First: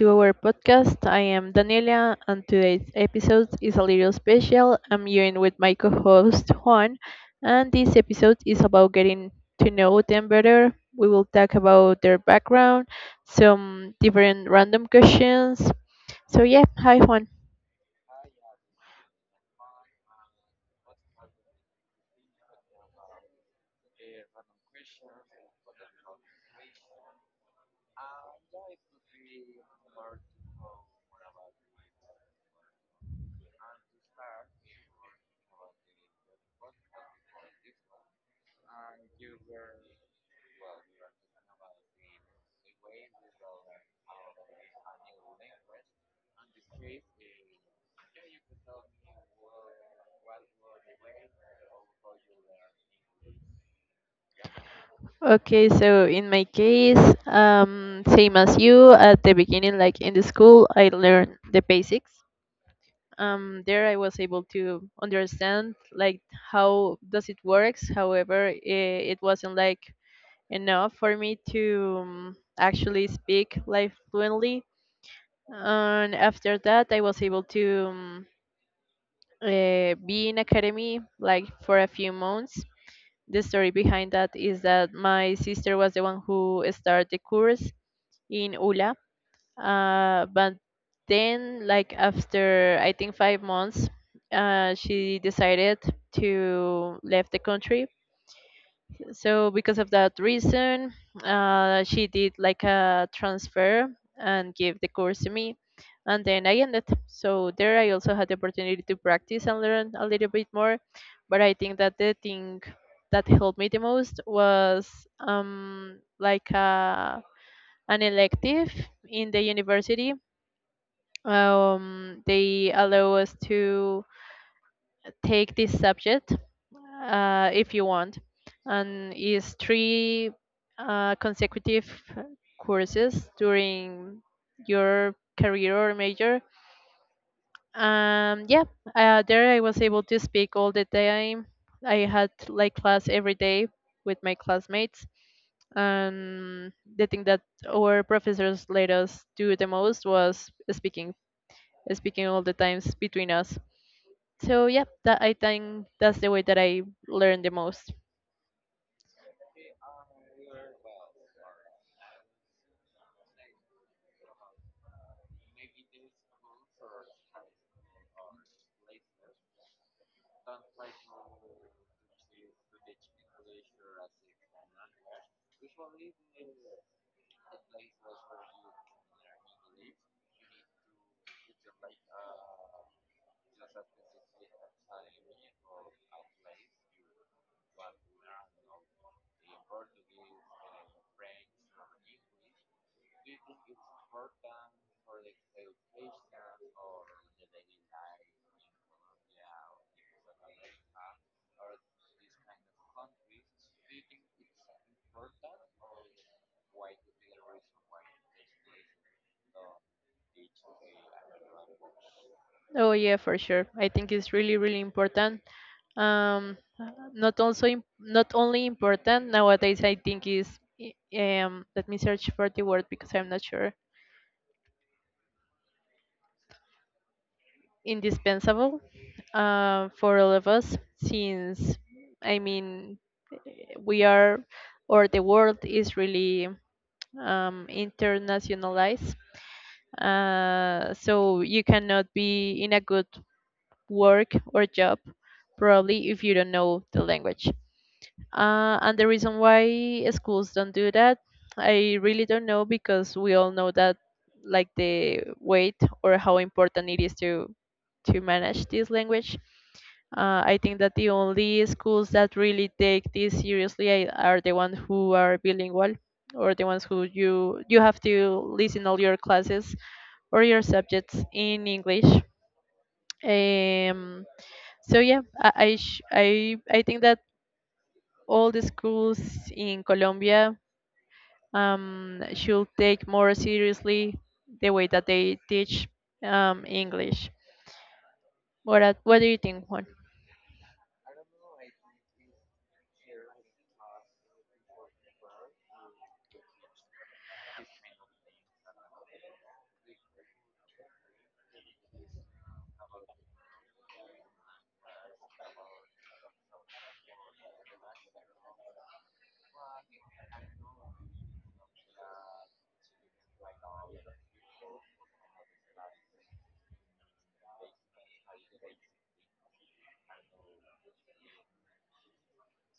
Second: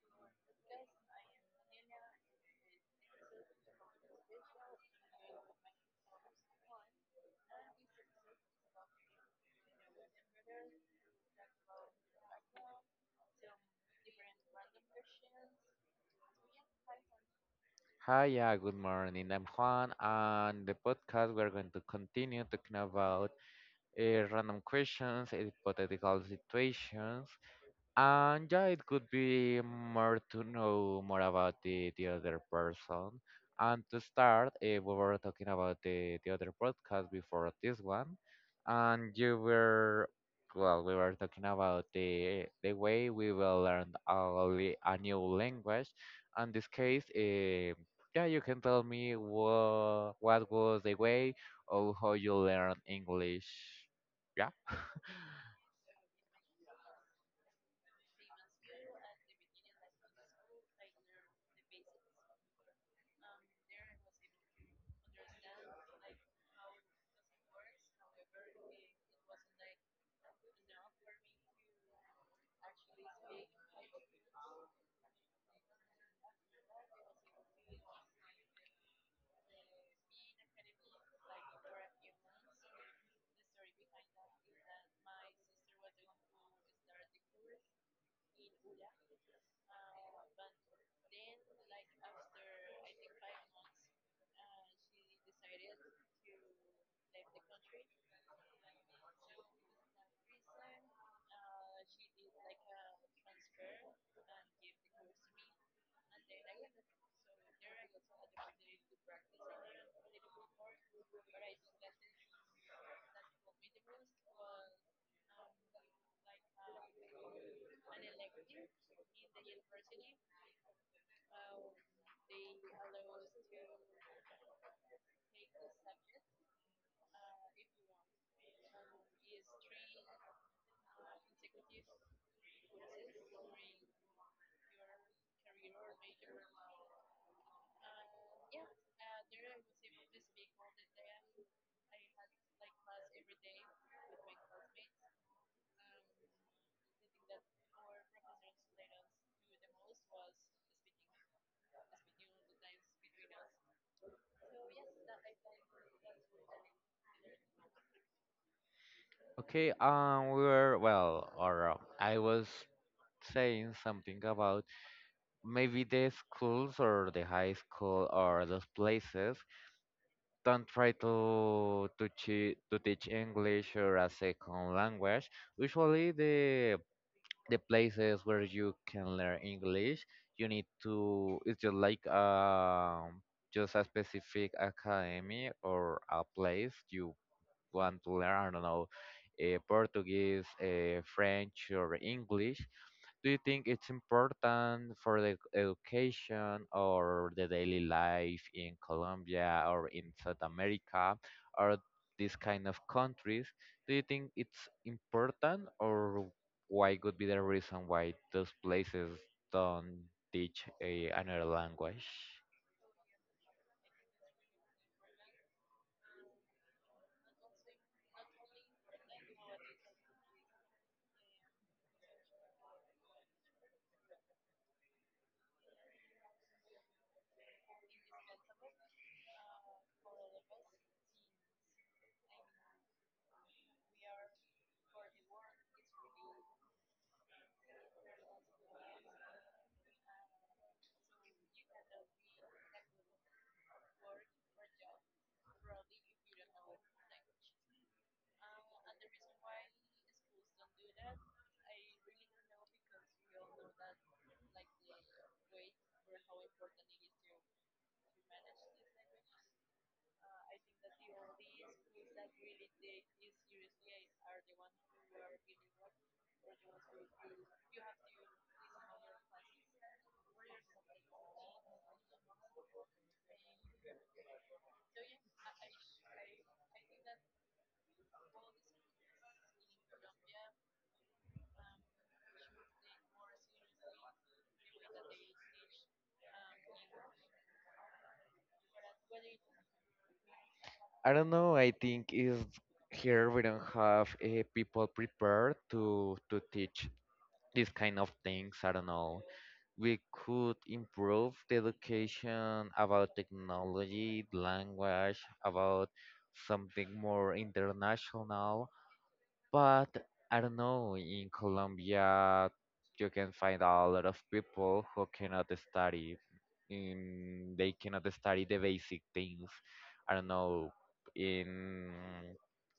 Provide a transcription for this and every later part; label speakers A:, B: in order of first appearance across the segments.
A: to our podcast. I am Daniela, and today's episode is a little special. I'm here in with my co host Juan, and this episode is about getting to know them better. We will talk about their background, some different random questions. So, yeah, hi Juan.
B: Hi, yeah, good morning. I'm Juan, and the podcast we're going to continue talking about random questions, hypothetical situations. And yeah, it could be more to know more about the other person. And to start, we were talking about the other podcast before this one. And you were, well, we were talking about the way we will learn a new language. And this case, yeah, you can tell me what was the way or how you learn English. Yeah.
A: Okay, so in my case, same as you at the beginning, like in the school, I learned the basics there I was able to understand like how does it works. However, it wasn't like enough for me to actually speak like fluently. And after that, I was able to be in academy like for a few months. The story behind that is that my sister was the one who started the course in ULA but then, like after I think 5 months, she decided to leave the country. So because of that reason, she did like a transfer and gave the course to me, and then I ended. So there, I also had the opportunity to practice and learn a little bit more. But I think that the thing that helped me the most was um like uh, an elective in the university, they allow us to take this subject, if you want, and is three consecutive courses during your career or major. Um, yeah, there I was able to speak all the time. I had like class every day with my classmates, and the thing that our professors let us do the most was speaking all the times between us. So yeah, that I think that's the way that I learn the most.
B: Okay, we were, well, or I was saying something about maybe the schools or the high school or those places don't try to teach English or a second language. Usually, the places where you can learn English, you need to. It's just like just a specific academy or a place you want to learn, I don't know, Portuguese, French, or English. Do you think it's important for the education or the daily life in Colombia or in South America or these kind of countries? Do you think it's important, or why could be the reason why those places don't teach another language?
A: Oh yeah, for sure. I think it's really important. Um, not also not only important nowadays. I think is I- um. Let me search for the word because I'm not sure. Indispensable. For all of us since I mean we are or the world is really internationalized. So you cannot be in a good work or job probably if you don't know the language. And the reason why schools don't do that, I really don't know because we all know that like the weight or how important it is to manage this language. I think that the only schools that really take this seriously are the ones who are bilingual or the ones who you have to listen all your classes or your subjects in English. Um, so yeah, I, sh- I think that all the schools in Colombia should take more seriously the way that they teach, English. What do you think, Juan?
B: I don't know. I think is here we don't have people prepared to teach these kind of things. I don't know. We could improve the education about technology, language, about something more international. But I don't know. In Colombia, you can find a lot of people who cannot study in they cannot study the basic things. I don't know in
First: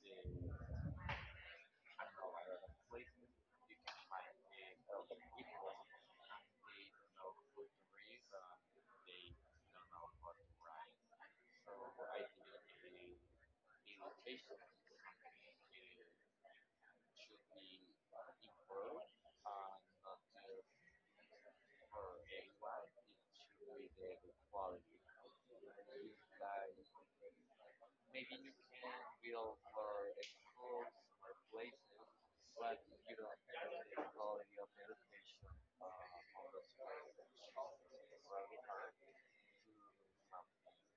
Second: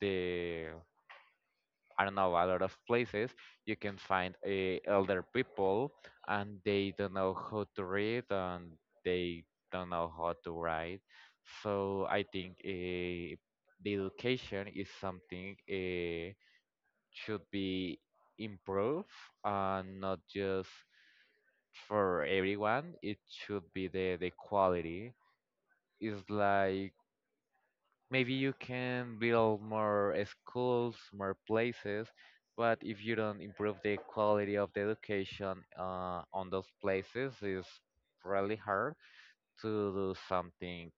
B: the I don't know a lot of places you can find elder people, and they don't know how to read, and they don't know how to write. So I think the education is something should be improved, and not just for everyone. It should be the quality is like, maybe you can build more schools, more places, but if you don't improve the quality of the education on those places, it's really hard to do something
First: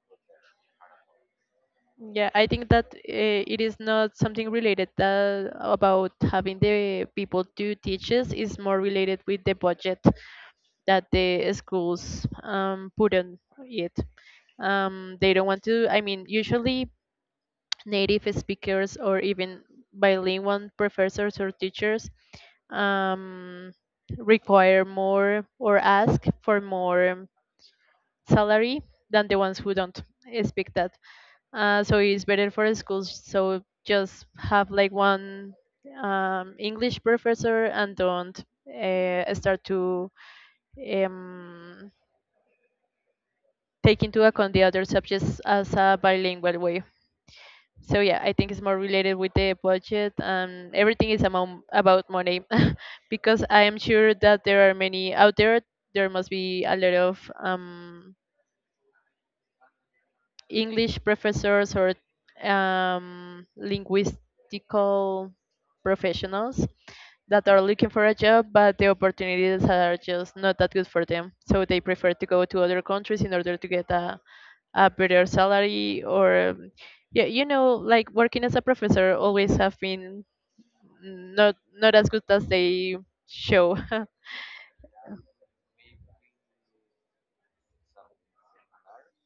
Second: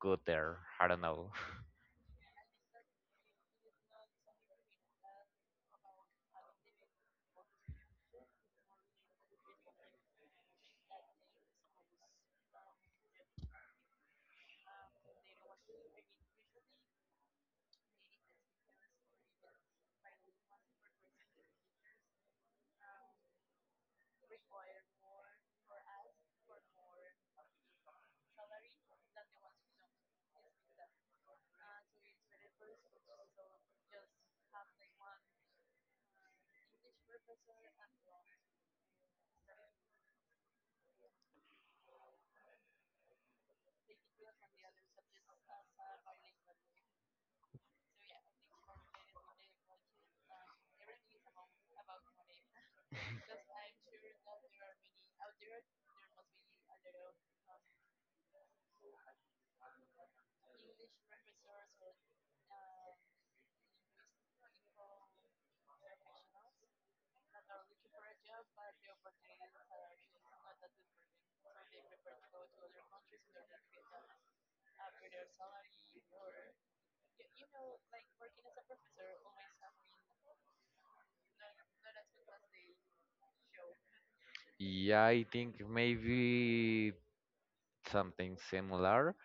B: good there. I don't know.
A: Yeah, I think that it is not something related that about having the people do teachers. It's more related with the budget that the schools put on it. They don't want to, I mean, usually native speakers or even bilingual professors or teachers um, require more or ask for more salary than the ones who don't speak that. So it's better for schools so just have like one english professor and don't start to um, take into account the other subjects as a bilingual way. So yeah, I think it's more related with the budget and everything is amount, about money because I am sure that there are many out there, there must be a lot of english professors or linguistical professionals that are looking for a job, but the opportunities are just not that good for them, so they prefer to go to other countries in order to get a better salary or yeah, like working as a professor always have been not as good as they show.
B: Yeah, I think maybe something similar.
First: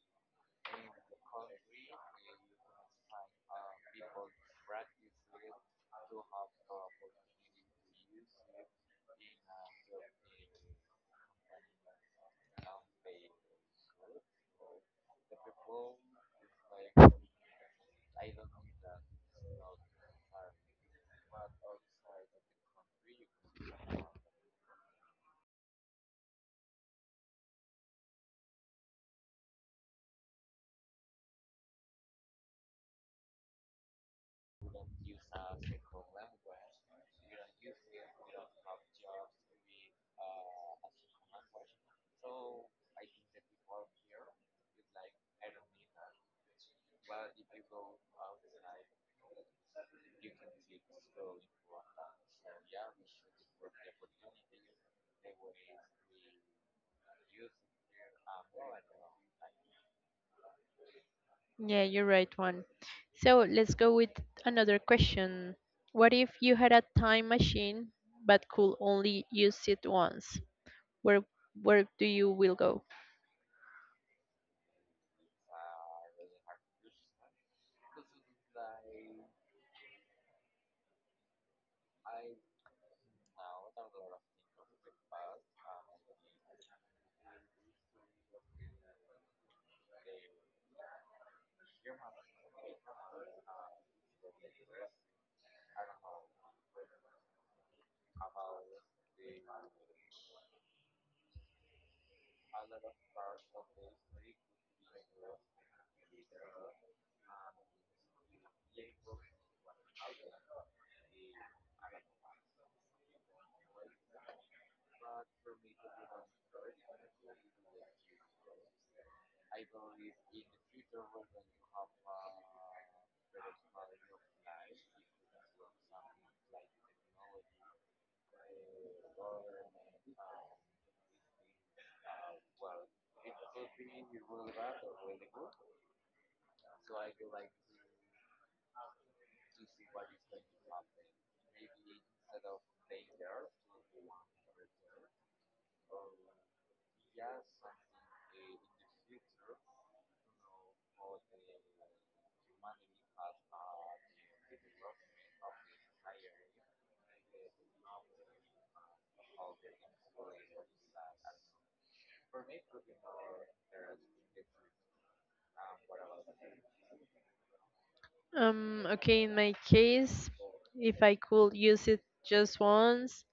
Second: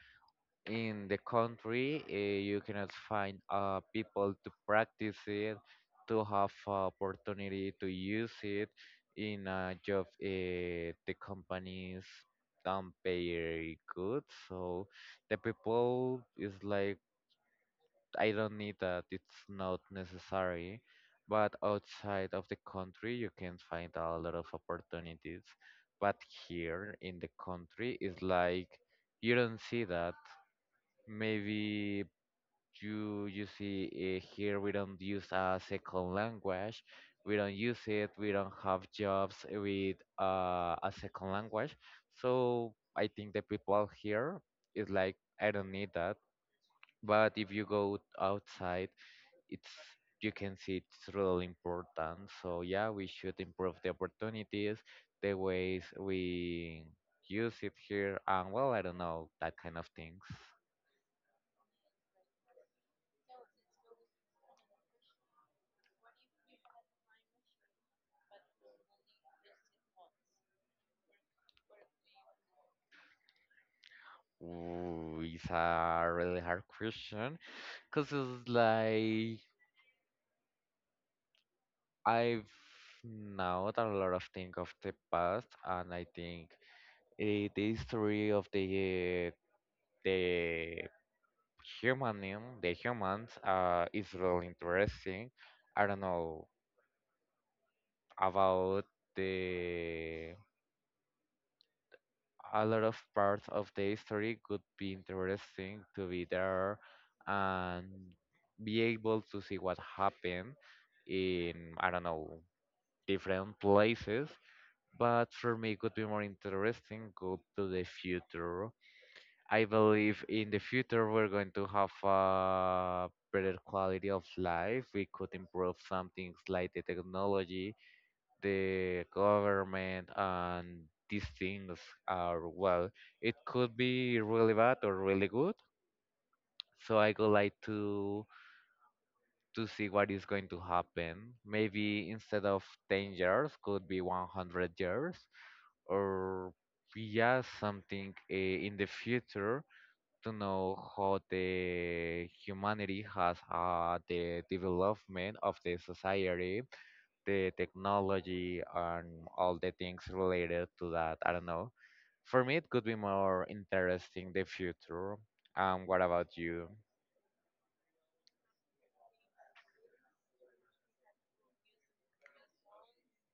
B: In the country, you cannot find people to practice it, to have opportunity to use it in a job. The companies don't pay very good, so the people is like, I don't need that, it's not necessary. But outside of the country you can find a lot of opportunities, but here in the country is like you don't see that. Maybe you see, here we don't use a second language, we don't use it, we don't have jobs with a second language. So I think the people here is like, I don't need that. But if you go outside, it's, you can see it's really important. So yeah, we should improve the opportunities, the ways we use it here, and well, I don't know, that kind of things.
A: Yeah, you're right, Juan. So let's go with another question. What if you had a time machine but could only use it once? Where where do you will go?
B: Ooh, it's a really hard question, because it's like, I've not a lot of things of the past, and I think, the history of the human the humans is really interesting. I don't know about the a lot of parts of the history could be interesting to be there and be able to see what happened in, I don't know, different places. But for me, it could be more interesting go to the future. I believe in the future we're going to have a better quality of life. We could improve some things like the technology, the government, and these things are, well, it could be really bad or really good. So I would like to see what is going to happen, maybe instead of 10 years could be 100 years, or yeah, something in the future, to know how the humanity has, the development of the society, the technology, and all the things related to that. I don't know. For me, it could be more interesting the future. What about you?
A: Okay, in my case, if I could use it just once,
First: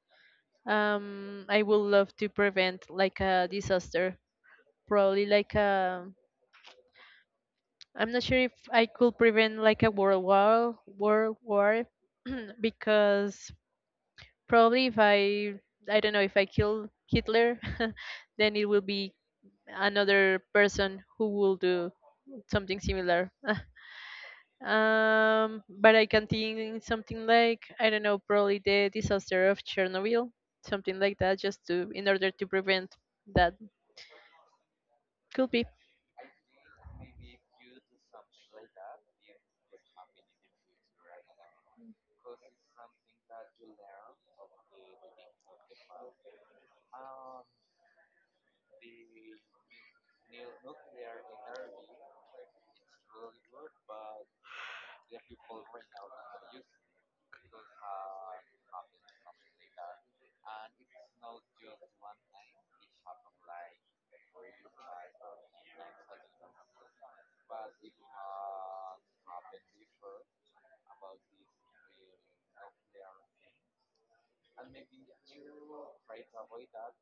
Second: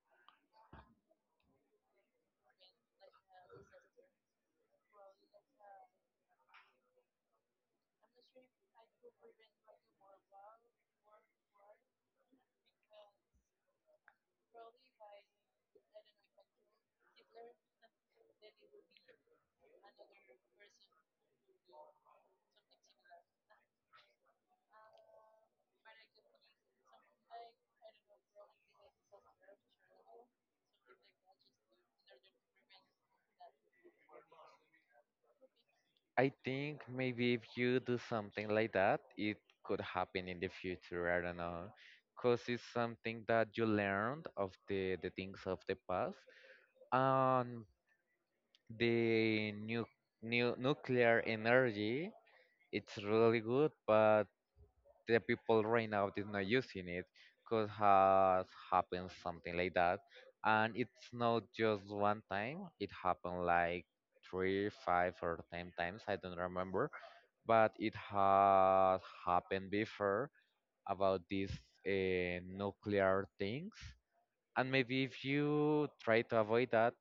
A: I would love to prevent like a disaster. Probably like a, I'm not sure if I could prevent like a world war, because probably if I, I don't know, if I kill Hitler, then it will be another person who will do something similar. But I can think something like, I don't know, probably the disaster of Chernobyl, something like that, just to in order to prevent that could be.
B: I think maybe if you do something like that, it could happen in the future. I don't know. Because it's something that you learned of the things of the past. And the new nuclear energy, it's really good, but the people right now is not using it, because has happened something like that. And it's not just one time it happened, like three five or 10 times, I don't remember, but it has happened before about these nuclear things. And maybe if you try to avoid that,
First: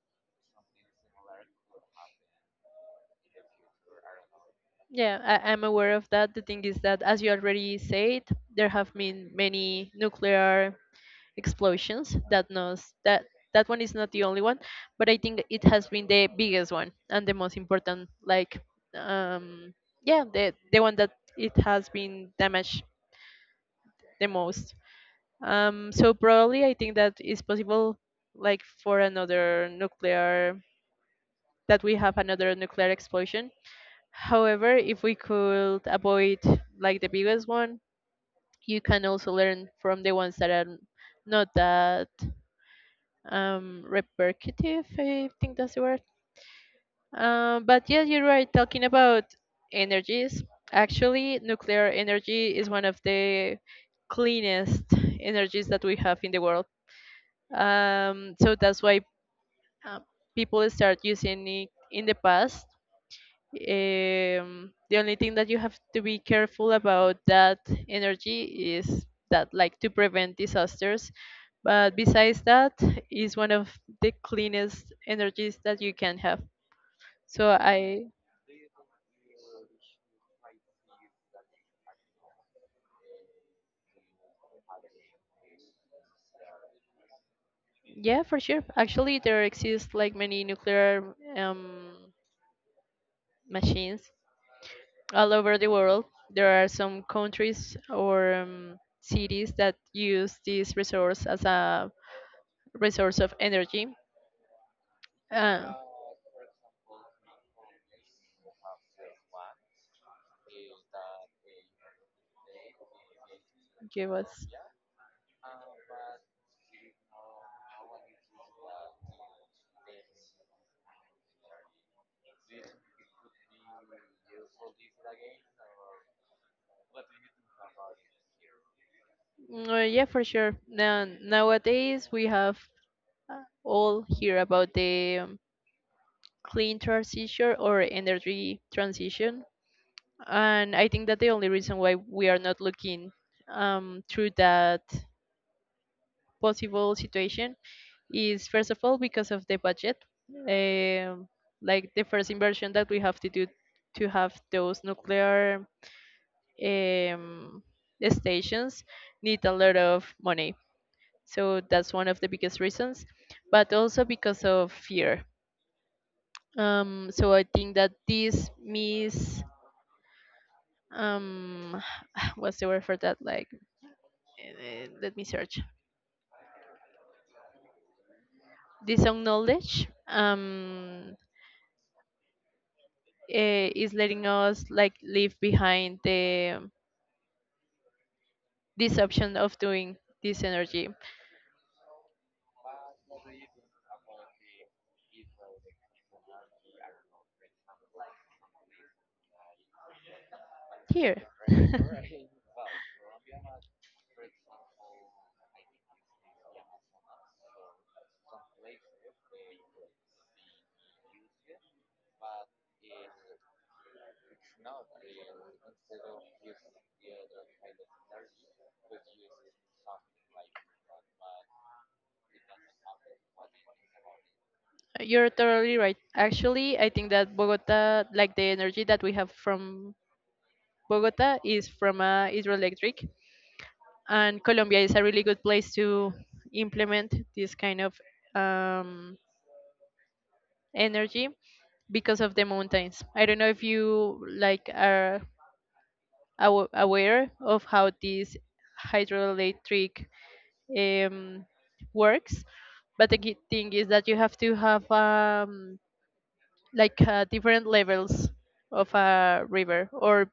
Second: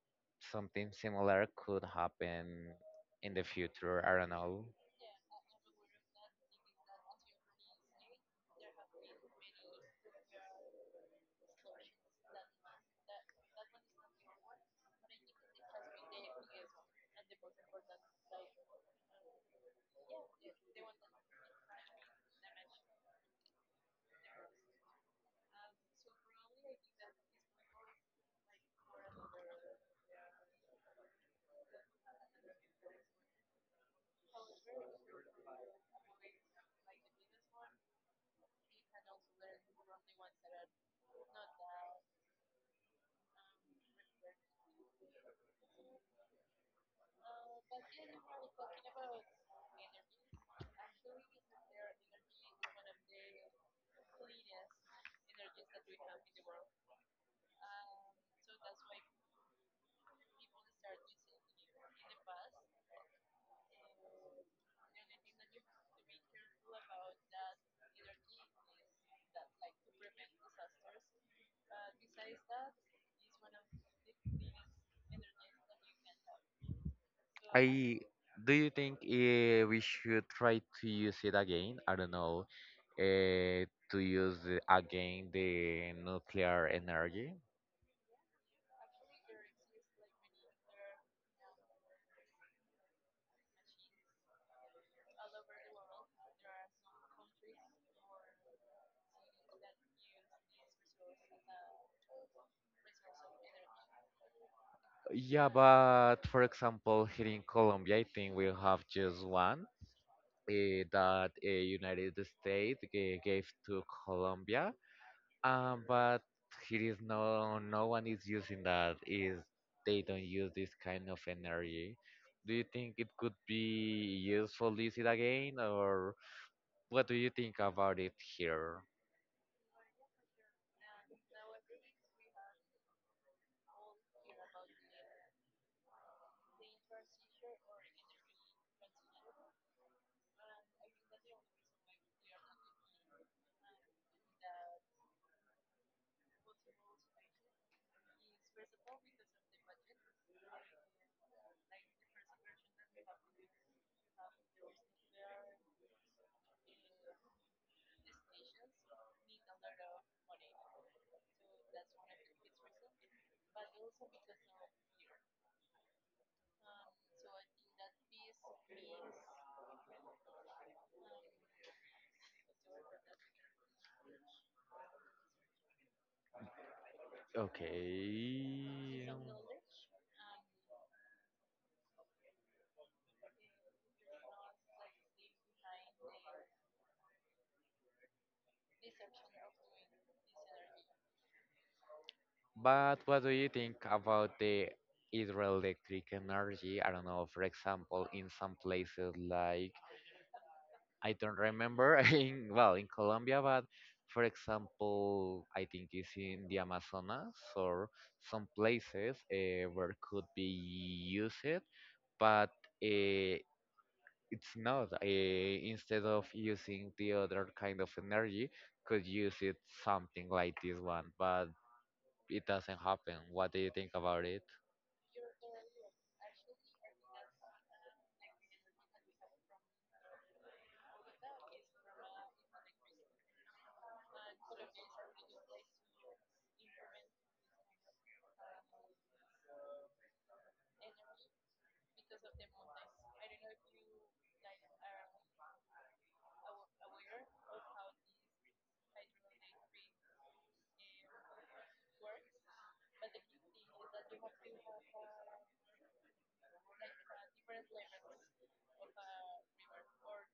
B: something similar could happen in the future, I don't know.
A: Yeah, I'm aware of that. The thing is that, as you already said, there have been many nuclear explosions. That knows that that one is not the only one, but I think it has been the biggest one and the most important. Like, um, yeah, the one that it has been damaged the most. So probably I think that is possible, like for another nuclear, that we have another nuclear explosion. However, if we could avoid like the biggest one, you can also learn from the ones that are not that repetitive. I think that's the word. But yes, you're right. Talking about energies, actually, nuclear energy is one of the cleanest energies that we have in the world. So that's why uh, people start using it in the past. The only thing that you have to be careful about that energy is that, like, to prevent disasters. But besides that, is one of the cleanest energies that you can have. So
B: I
A: I,
B: Do you think we should try to use it again? I don't know, uh, to use again the nuclear energy.
A: yeah, for sure. Actually, there exist like many nuclear machines all over the world. There are some countries or cities that use this resource as a resource of energy.
B: Yeah,
A: Uh,
B: but for example, here in Colombia, I think we have just one that, United States gave to
A: Give us.
B: Colombia. But here is no, no one is using that. Is, they don't use this kind of energy. Do you think it could be useful is it again, or what do you think about it here?
A: Yeah, for sure. Nowadays we have all hear about the clean transition or energy transition, and I think that the only reason why we are not looking through that possible situation is first of all because of the budget. Um, like the first inversion that we have to do to have those nuclear um, stations need a lot of money. So that's one of the biggest reasons, but also because of fear. So I think that this mis um, what's the word for that? Like, let me search. This
B: Okay.
A: own knowledge, is letting us like leave behind the this option of doing this energy.
B: But what do you think about the hydroelectric energy? I don't know, for example, in some places like, I
A: Here.
B: don't remember, in well, in Colombia, but for example, I think it's in the Amazonas or some places where could be used, but uh, it's not. Instead of using the other kind of energy, could use it something like this one, but it doesn't happen. What do you think about it?
A: You're totally right. Actually, I think that Bogota, like the energy that we have from Bogota, is from hydroelectric, and Colombia is a really good place to implement this kind of um, energy because of the mountains. I don't know if you like are aware of how these hydroelectric um, works. But the key thing is that you have to have different levels of a river or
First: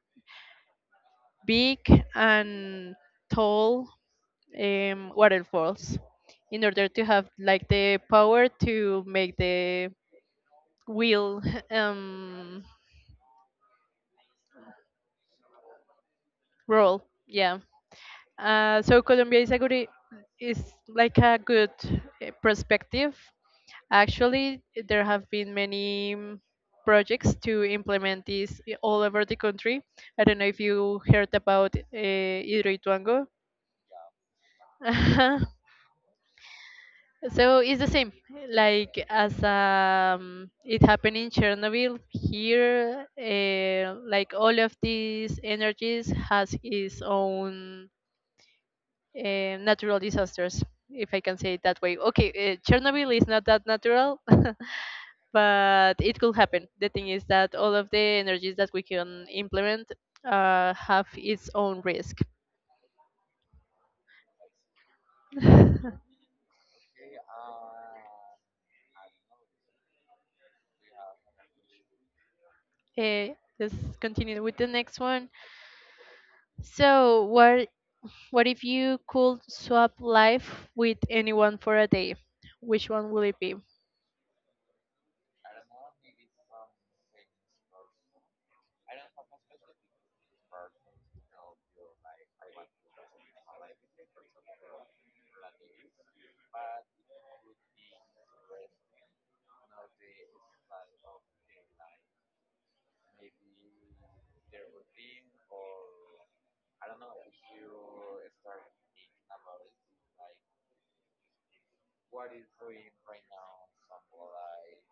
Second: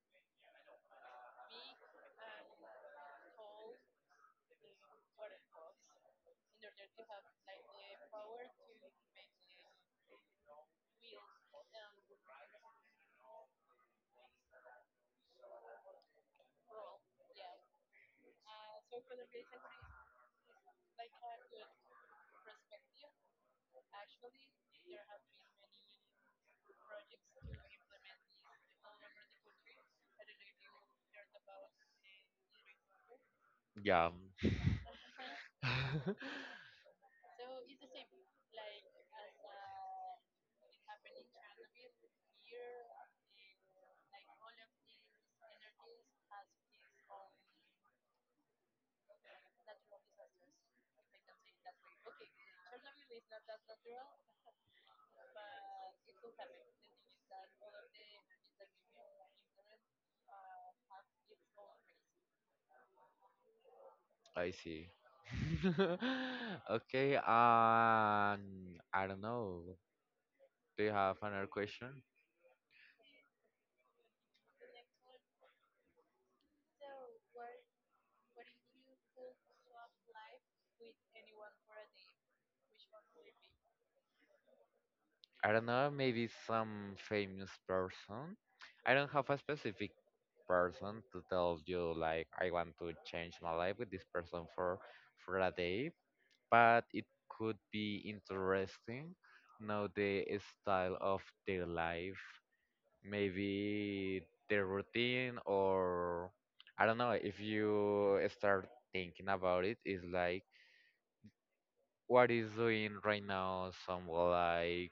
A: big and tall waterfalls in order to have like the power to make the wheel um, roll, yeah. So Colombia is a is like a good, perspective. Actually, there have been many projects to implement this all over the country. I don't know if you heard about Hidroituango.
B: Yeah,
A: So it's the same, like as it happened in Chernobyl. Here, like all of these energies has its own natural disasters, if I can say it that way. Okay, Chernobyl is not that natural, but it could happen. The thing is that all of the energies that we can implement have its own risk.
B: I see. Okay, I don't know. Do you have another question?
A: Okay, let's continue with the next one. So, what if you could swap life with anyone for a day? Which one will it be?
B: I don't know, maybe some famous person. I don't have a specific person to tell you, like, I want to change my life with this person for a day, but it could be interesting know the style of their life, maybe their routine. Or I don't know, if you start thinking about it, it's like, what is doing right now someone like,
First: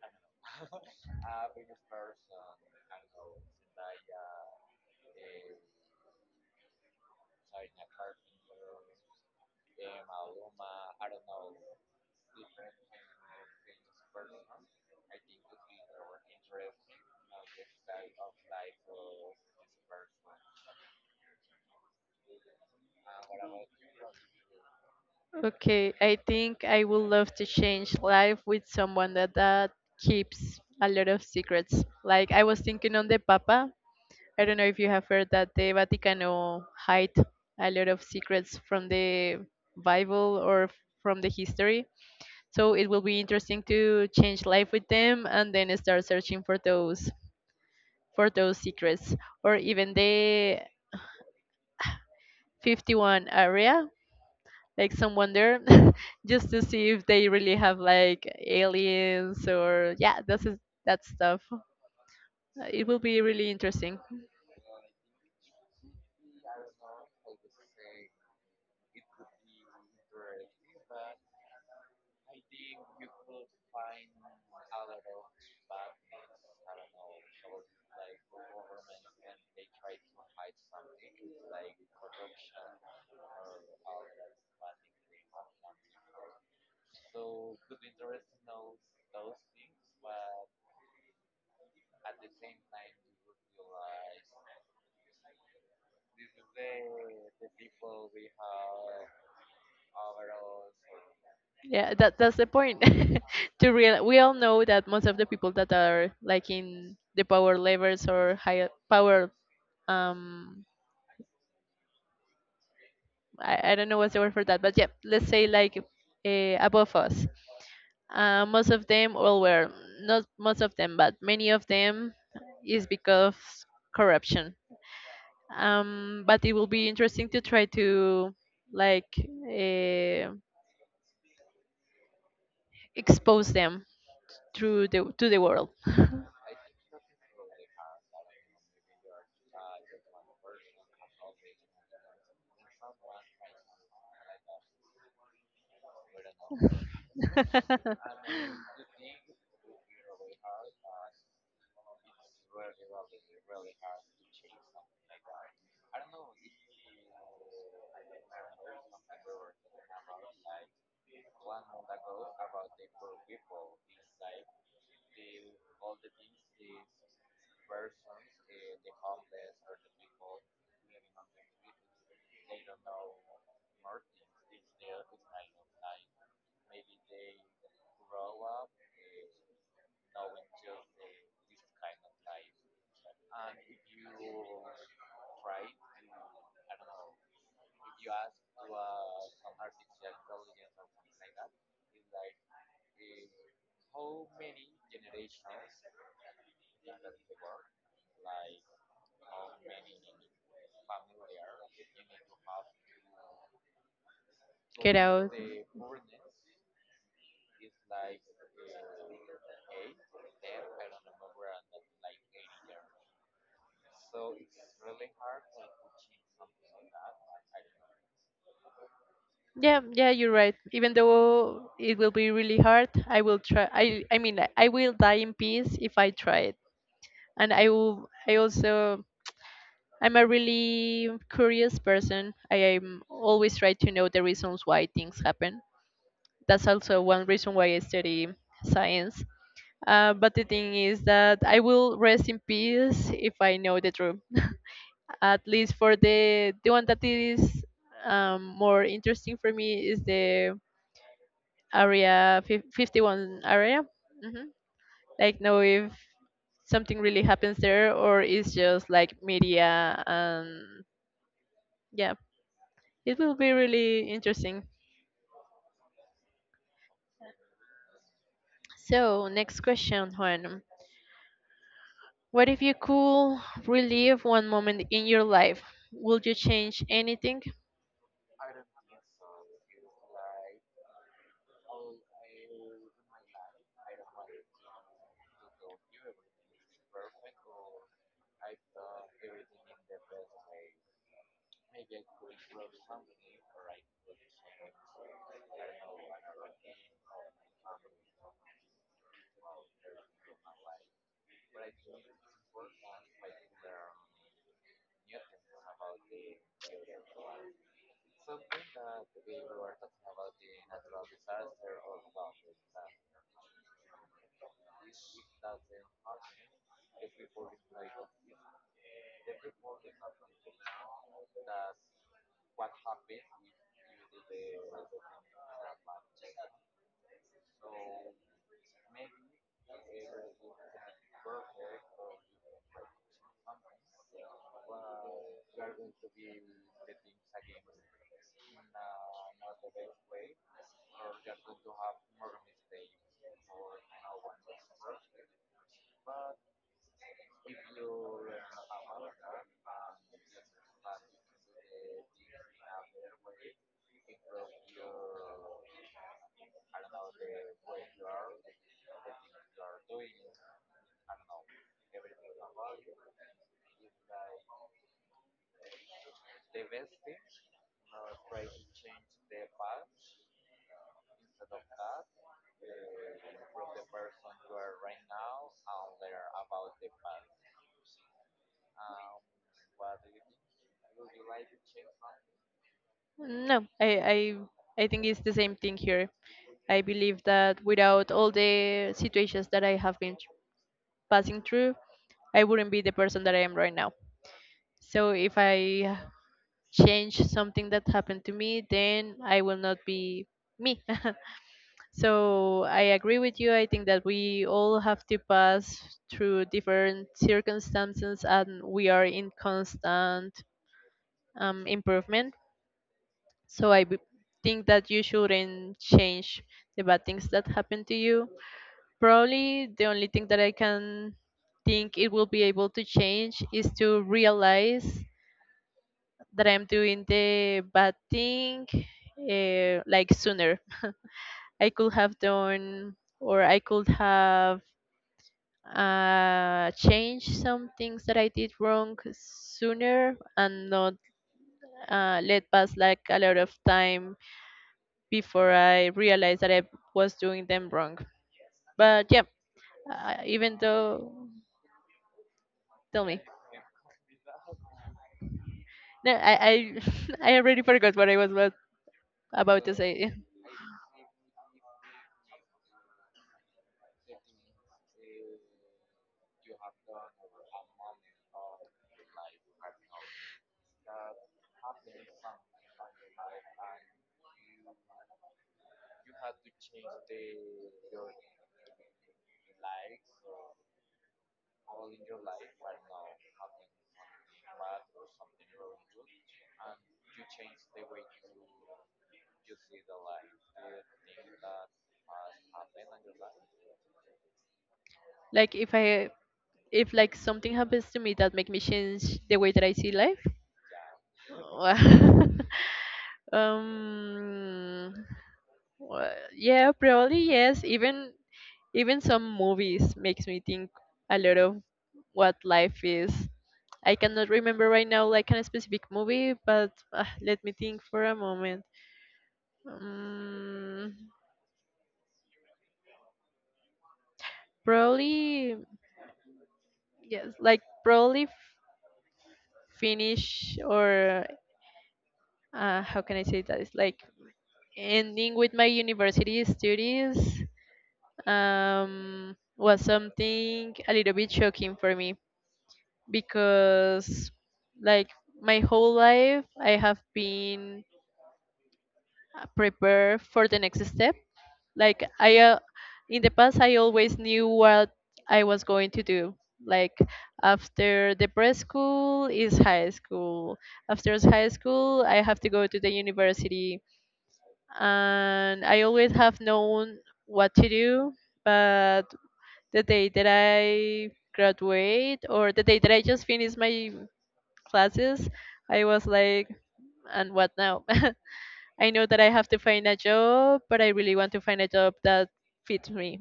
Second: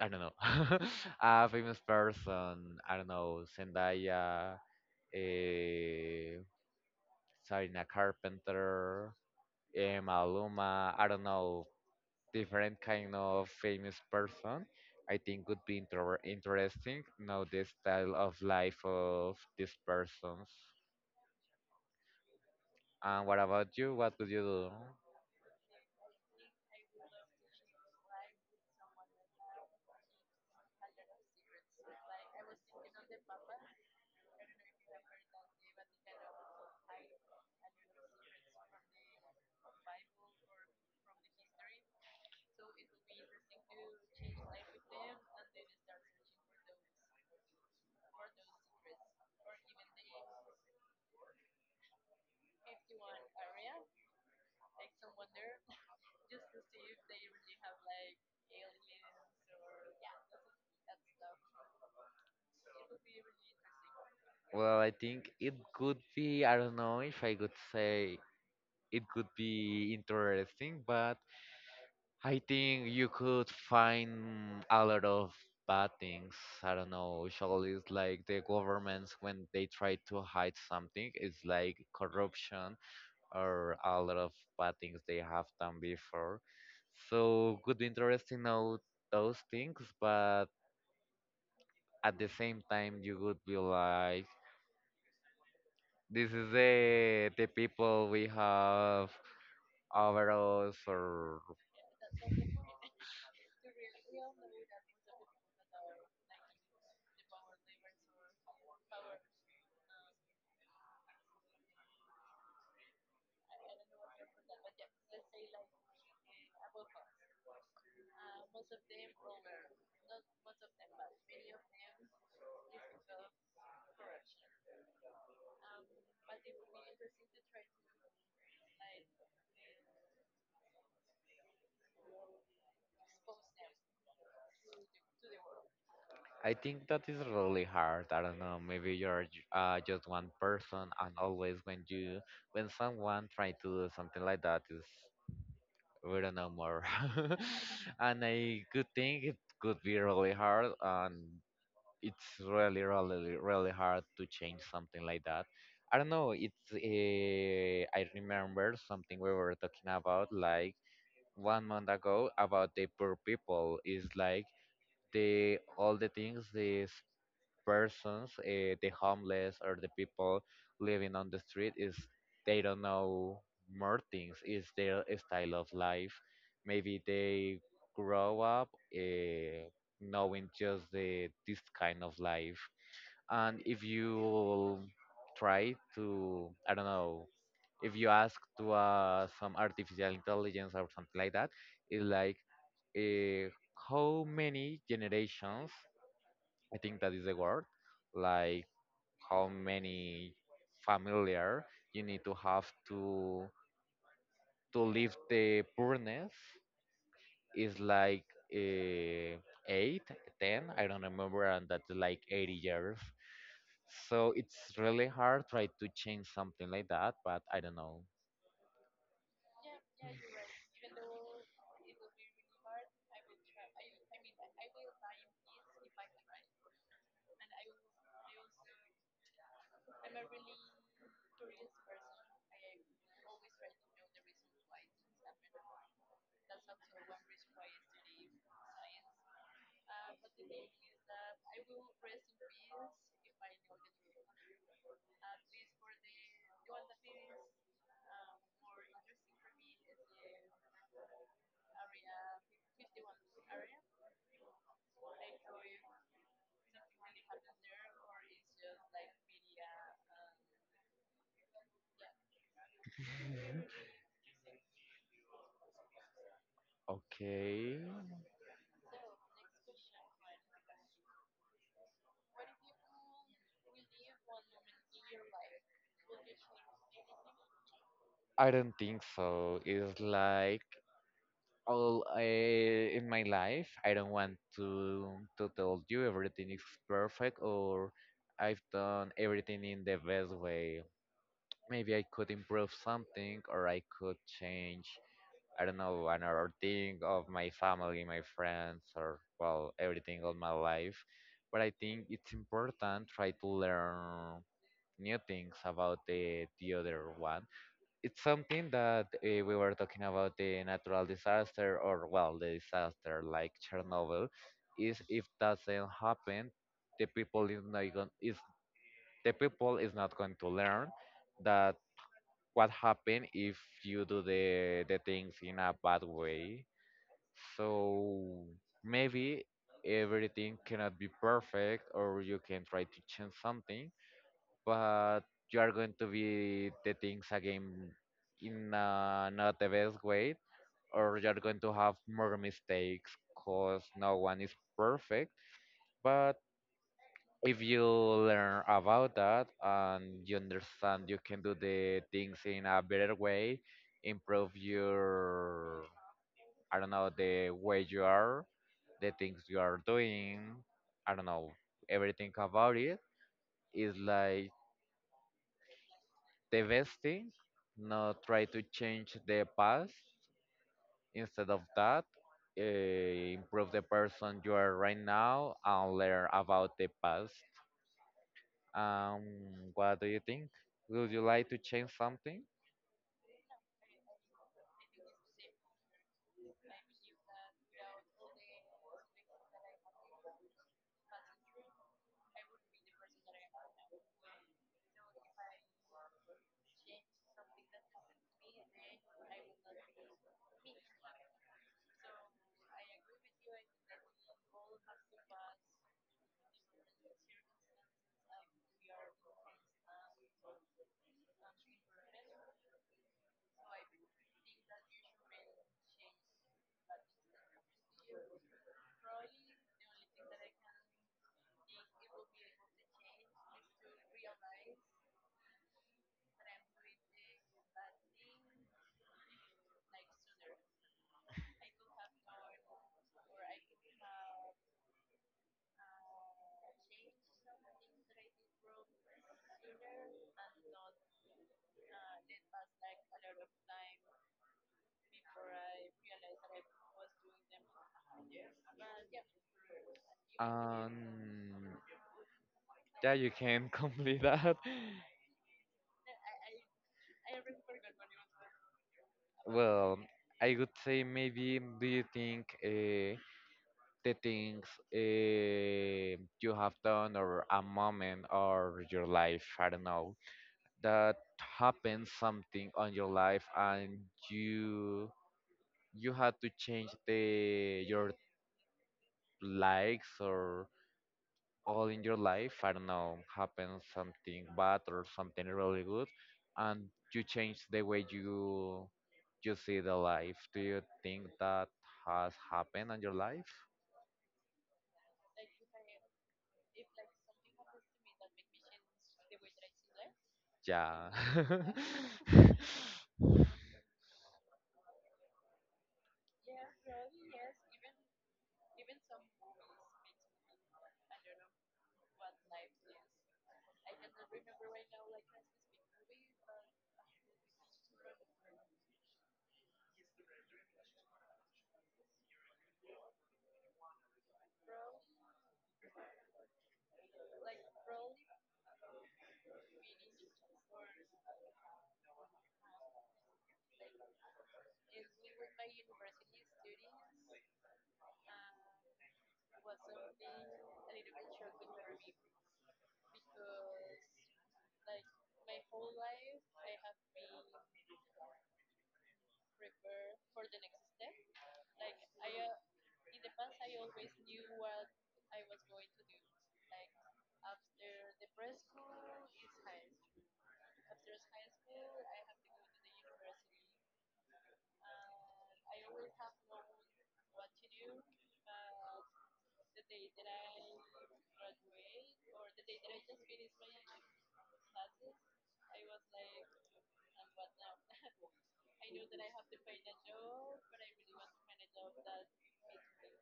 B: I don't know, a famous person, I don't know, Zendaya, uh, Sarina Carpenter, Maluma, I don't know, different kind of famous person. I think would be interesting know the style of life of these persons. And what about you? What would you do?
A: Okay, I think I would love to change life with someone that keeps a lot of secrets. Like I was thinking on the papa, I don't know if you have heard that the Vaticano hide a lot of secrets from the Bible from the history. So it will be interesting to change life with them and then start searching for those, for those secrets, or even the 51 area, like someone there, just to see if they really have like aliens or, yeah, that's that stuff. It will be really interesting.
B: Well, I think it could be, I don't know if I could say it could be interesting, but I think you could find a lot of bad things. I don't know. Usually, it's like the governments, when they try to hide something, it's like corruption, or a lot of bad things they have done before. So, could be interesting know those things, but at the same time, you would be like, this is the people we have over us, or,
A: Yeah, that that's the point. To real, we all know that most of the people that are like in the power levels or high power, um, I don't know what's the word for that, but yeah, let's say like above us. Most of them, all were not most of them, but many of them is because corruption. But it will be interesting to try to like uh, expose them through the to the world.
B: I think that is really hard. I don't know. Maybe you're just one person, and always when you when someone try to do something like that is, we don't know more. And I could think it could be really hard, and it's really, really, really hard to change something like that. I don't know. It's I remember something we were talking about like one month ago about the poor people. Is like, the all the things, the persons, the homeless or the people living on the street, is, they don't know more things. It's their style of life. Maybe they grow up, uh, knowing just the this kind of life. And if you try to, I don't know, if you ask to, some artificial intelligence or something like that, it's like, uh, how many generations, I think that is the word, like how many familiar you need to have to
A: Get
B: leave
A: out.
B: the poorness, is like, uh, eight, ten, I don't remember, and that's like 80 years. So it's really hard try to change something like that, but I don't know.
A: Yeah, you're right. Even though it will be really hard, I will try. I mean, I will die in peace if I try it. And I will. I also. I'm a really curious person. I am always try to know the reasons why things happen. That's also one reason why I study science. But the thing is that I will rest in peace if I know the truth. At least for the one that is more interesting for me is the 51 area. hmm Like know if something really happens there or it's just like media and yeah, it will be really interesting.
B: Okay,
A: So next question, Juan. What if you could relive one moment in your life? Would you change anything?
B: I don't think so. It's like all, in my life, I don't want to tell you everything is perfect, or I've done everything in the best way. Maybe I could improve something, or I could change. I don't know, another thing of my family, my friends, or well, everything of my life. But I think it's important try to learn new things about the other one. It's something that, we were talking about the natural disaster, or well, the disaster like Chernobyl, is, if doesn't happen, the people is not going is the people is not going to learn that, what happened if you do the things in a bad way. So maybe everything cannot be perfect, or you can try to change something, but you are going to be the things again in, not the best way, or you are going to have more mistakes, because no one is perfect. But if you learn about that and you understand, you can do the things in a better way, improve your, I don't know, the way you are, the things you are doing, I don't know, everything about it is like the best thing, not try to change the past. Instead of that, improve the person you are right now and learn about the past. Um, what do you think? Would you like to change something?
A: No, I think it's the same thing here. I believe that without all the situations that I have been passing through, I wouldn't be the person that I am right now. So if I change something that happened to me, then I will not be me. So I agree with you. I think that we all have to pass through different circumstances and we are in constant improvement. So I b- think that you shouldn't change the bad things that happen to you. Probably the only thing that I can think it will be able to change is to realize that I'm doing the bad thing like sooner. I could have change some things that I did wrong sooner and not let pass like a lot of time before I realized that I was doing them wrong. But yeah, uh, even though,
B: Um,
A: tell
B: yeah,
A: me.
B: you can complete that.
A: No, I, I already forgot what I was about to
B: Well,
A: say.
B: I would say, maybe, do you think, the things, you have done, or a moment or your life, I don't know, that happened something on your life, and you you had to change the your likes, or all in your life, I don't know, happened something bad or something really good, and you change the way you see the life. Do you think that has happened on your life?
A: Like if I, if like something happens to me that make me change the way that I see life.
B: Yeah.
A: um, Well, yeah, probably yes. Even some movies makes me think a lot of what life is. I cannot remember right now like a specific movie, but let me think for a moment. Mm, probably yes, like finish or how can I say that? It's like ending with my university studies was something a little bit shocking for me because like my whole life I have been prepared for the next step. Like I in the past I always knew what I was going to do. Like after the preschool is high school. High school I have to go to the university and I always have known what to do, but the day that I graduate or the day that I just finish my classes, I was like, and what now? I know that I have to find a job, but I really want to find a job that fits me.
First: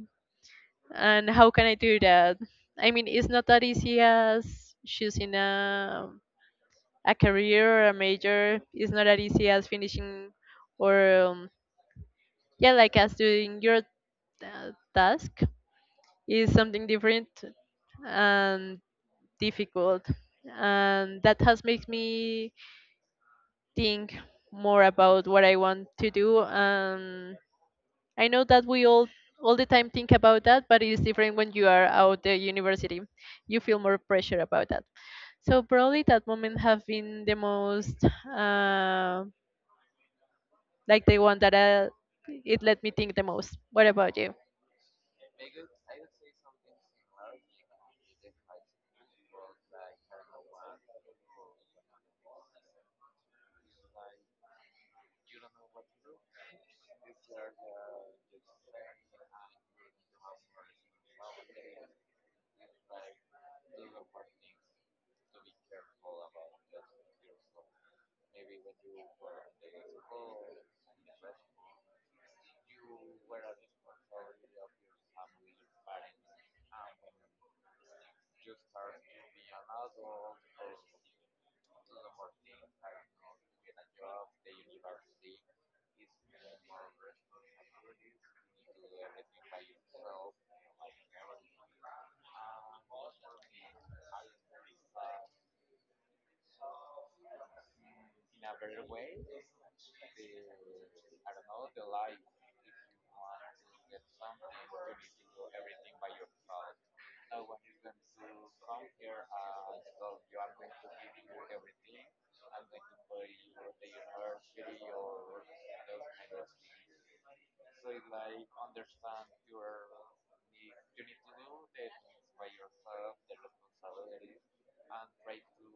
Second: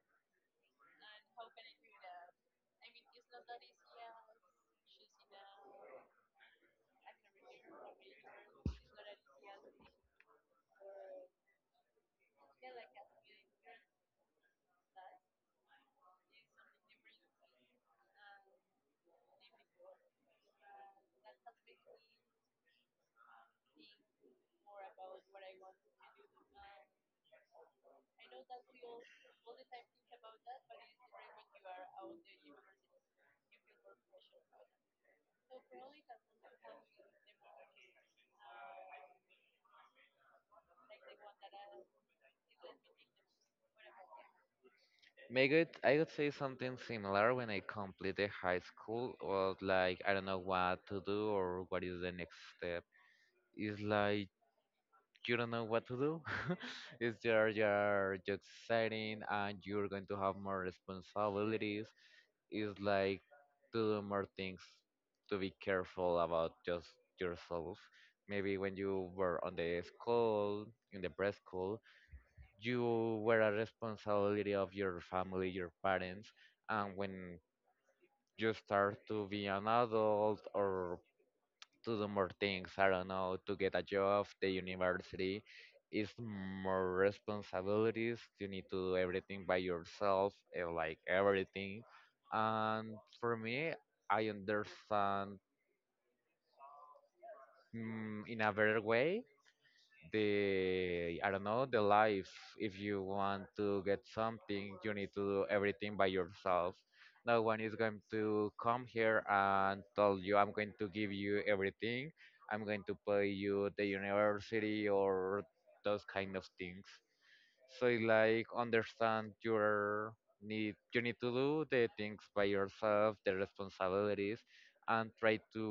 A: And how can I do that? I mean, it's not that easy as choosing a career or a major. It's not that easy as finishing or, yeah, like as doing your task is something different and difficult and that has made me think more about what I want to do. I know that we all the time think about that, but it is different when you are out the university. You feel more pressure about that. So probably that moment have been the most uh, like the one that it let me think the most. What about you?
B: May good, I would say something similar when I completed high school, was like, I don't know what to do or what is the next step. It's like, you don't know what to do. it's you're just exciting, and you're going to have more responsibilities. It's like to do more things, to be careful about just yourself. Maybe when you were on the school, in the preschool, you were a responsibility of your family, your parents, and when you start to be an adult, or to do more things, I don't know, to get a job, the university, is more responsibilities. You need to do everything by yourself, like everything. And for me, I understand, in a better way, the I don't know, the life. If you want to get something, you need to do everything by yourself. No one is going to come here and tell you, "I'm going to give you everything. I'm going to pay you the university, or those kind of things." So it's like understand your need. You need to do the things by yourself, the responsibilities, and try to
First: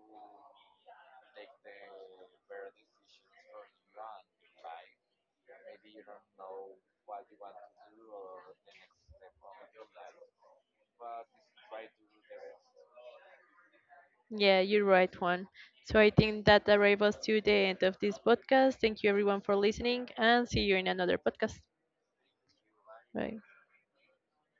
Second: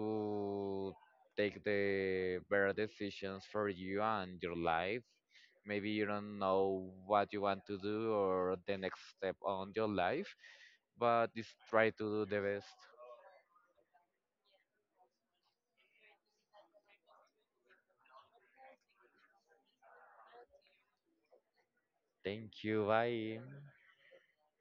B: take the better decisions for you and your life. Maybe you don't know what you want to do or the next step on your life, but just try to do the best.
A: Yeah, you're right, Juan. So I think that arrives us to the end of this podcast. Thank you everyone for listening and see you in another podcast.
B: Thank you. Bye.
A: Bye.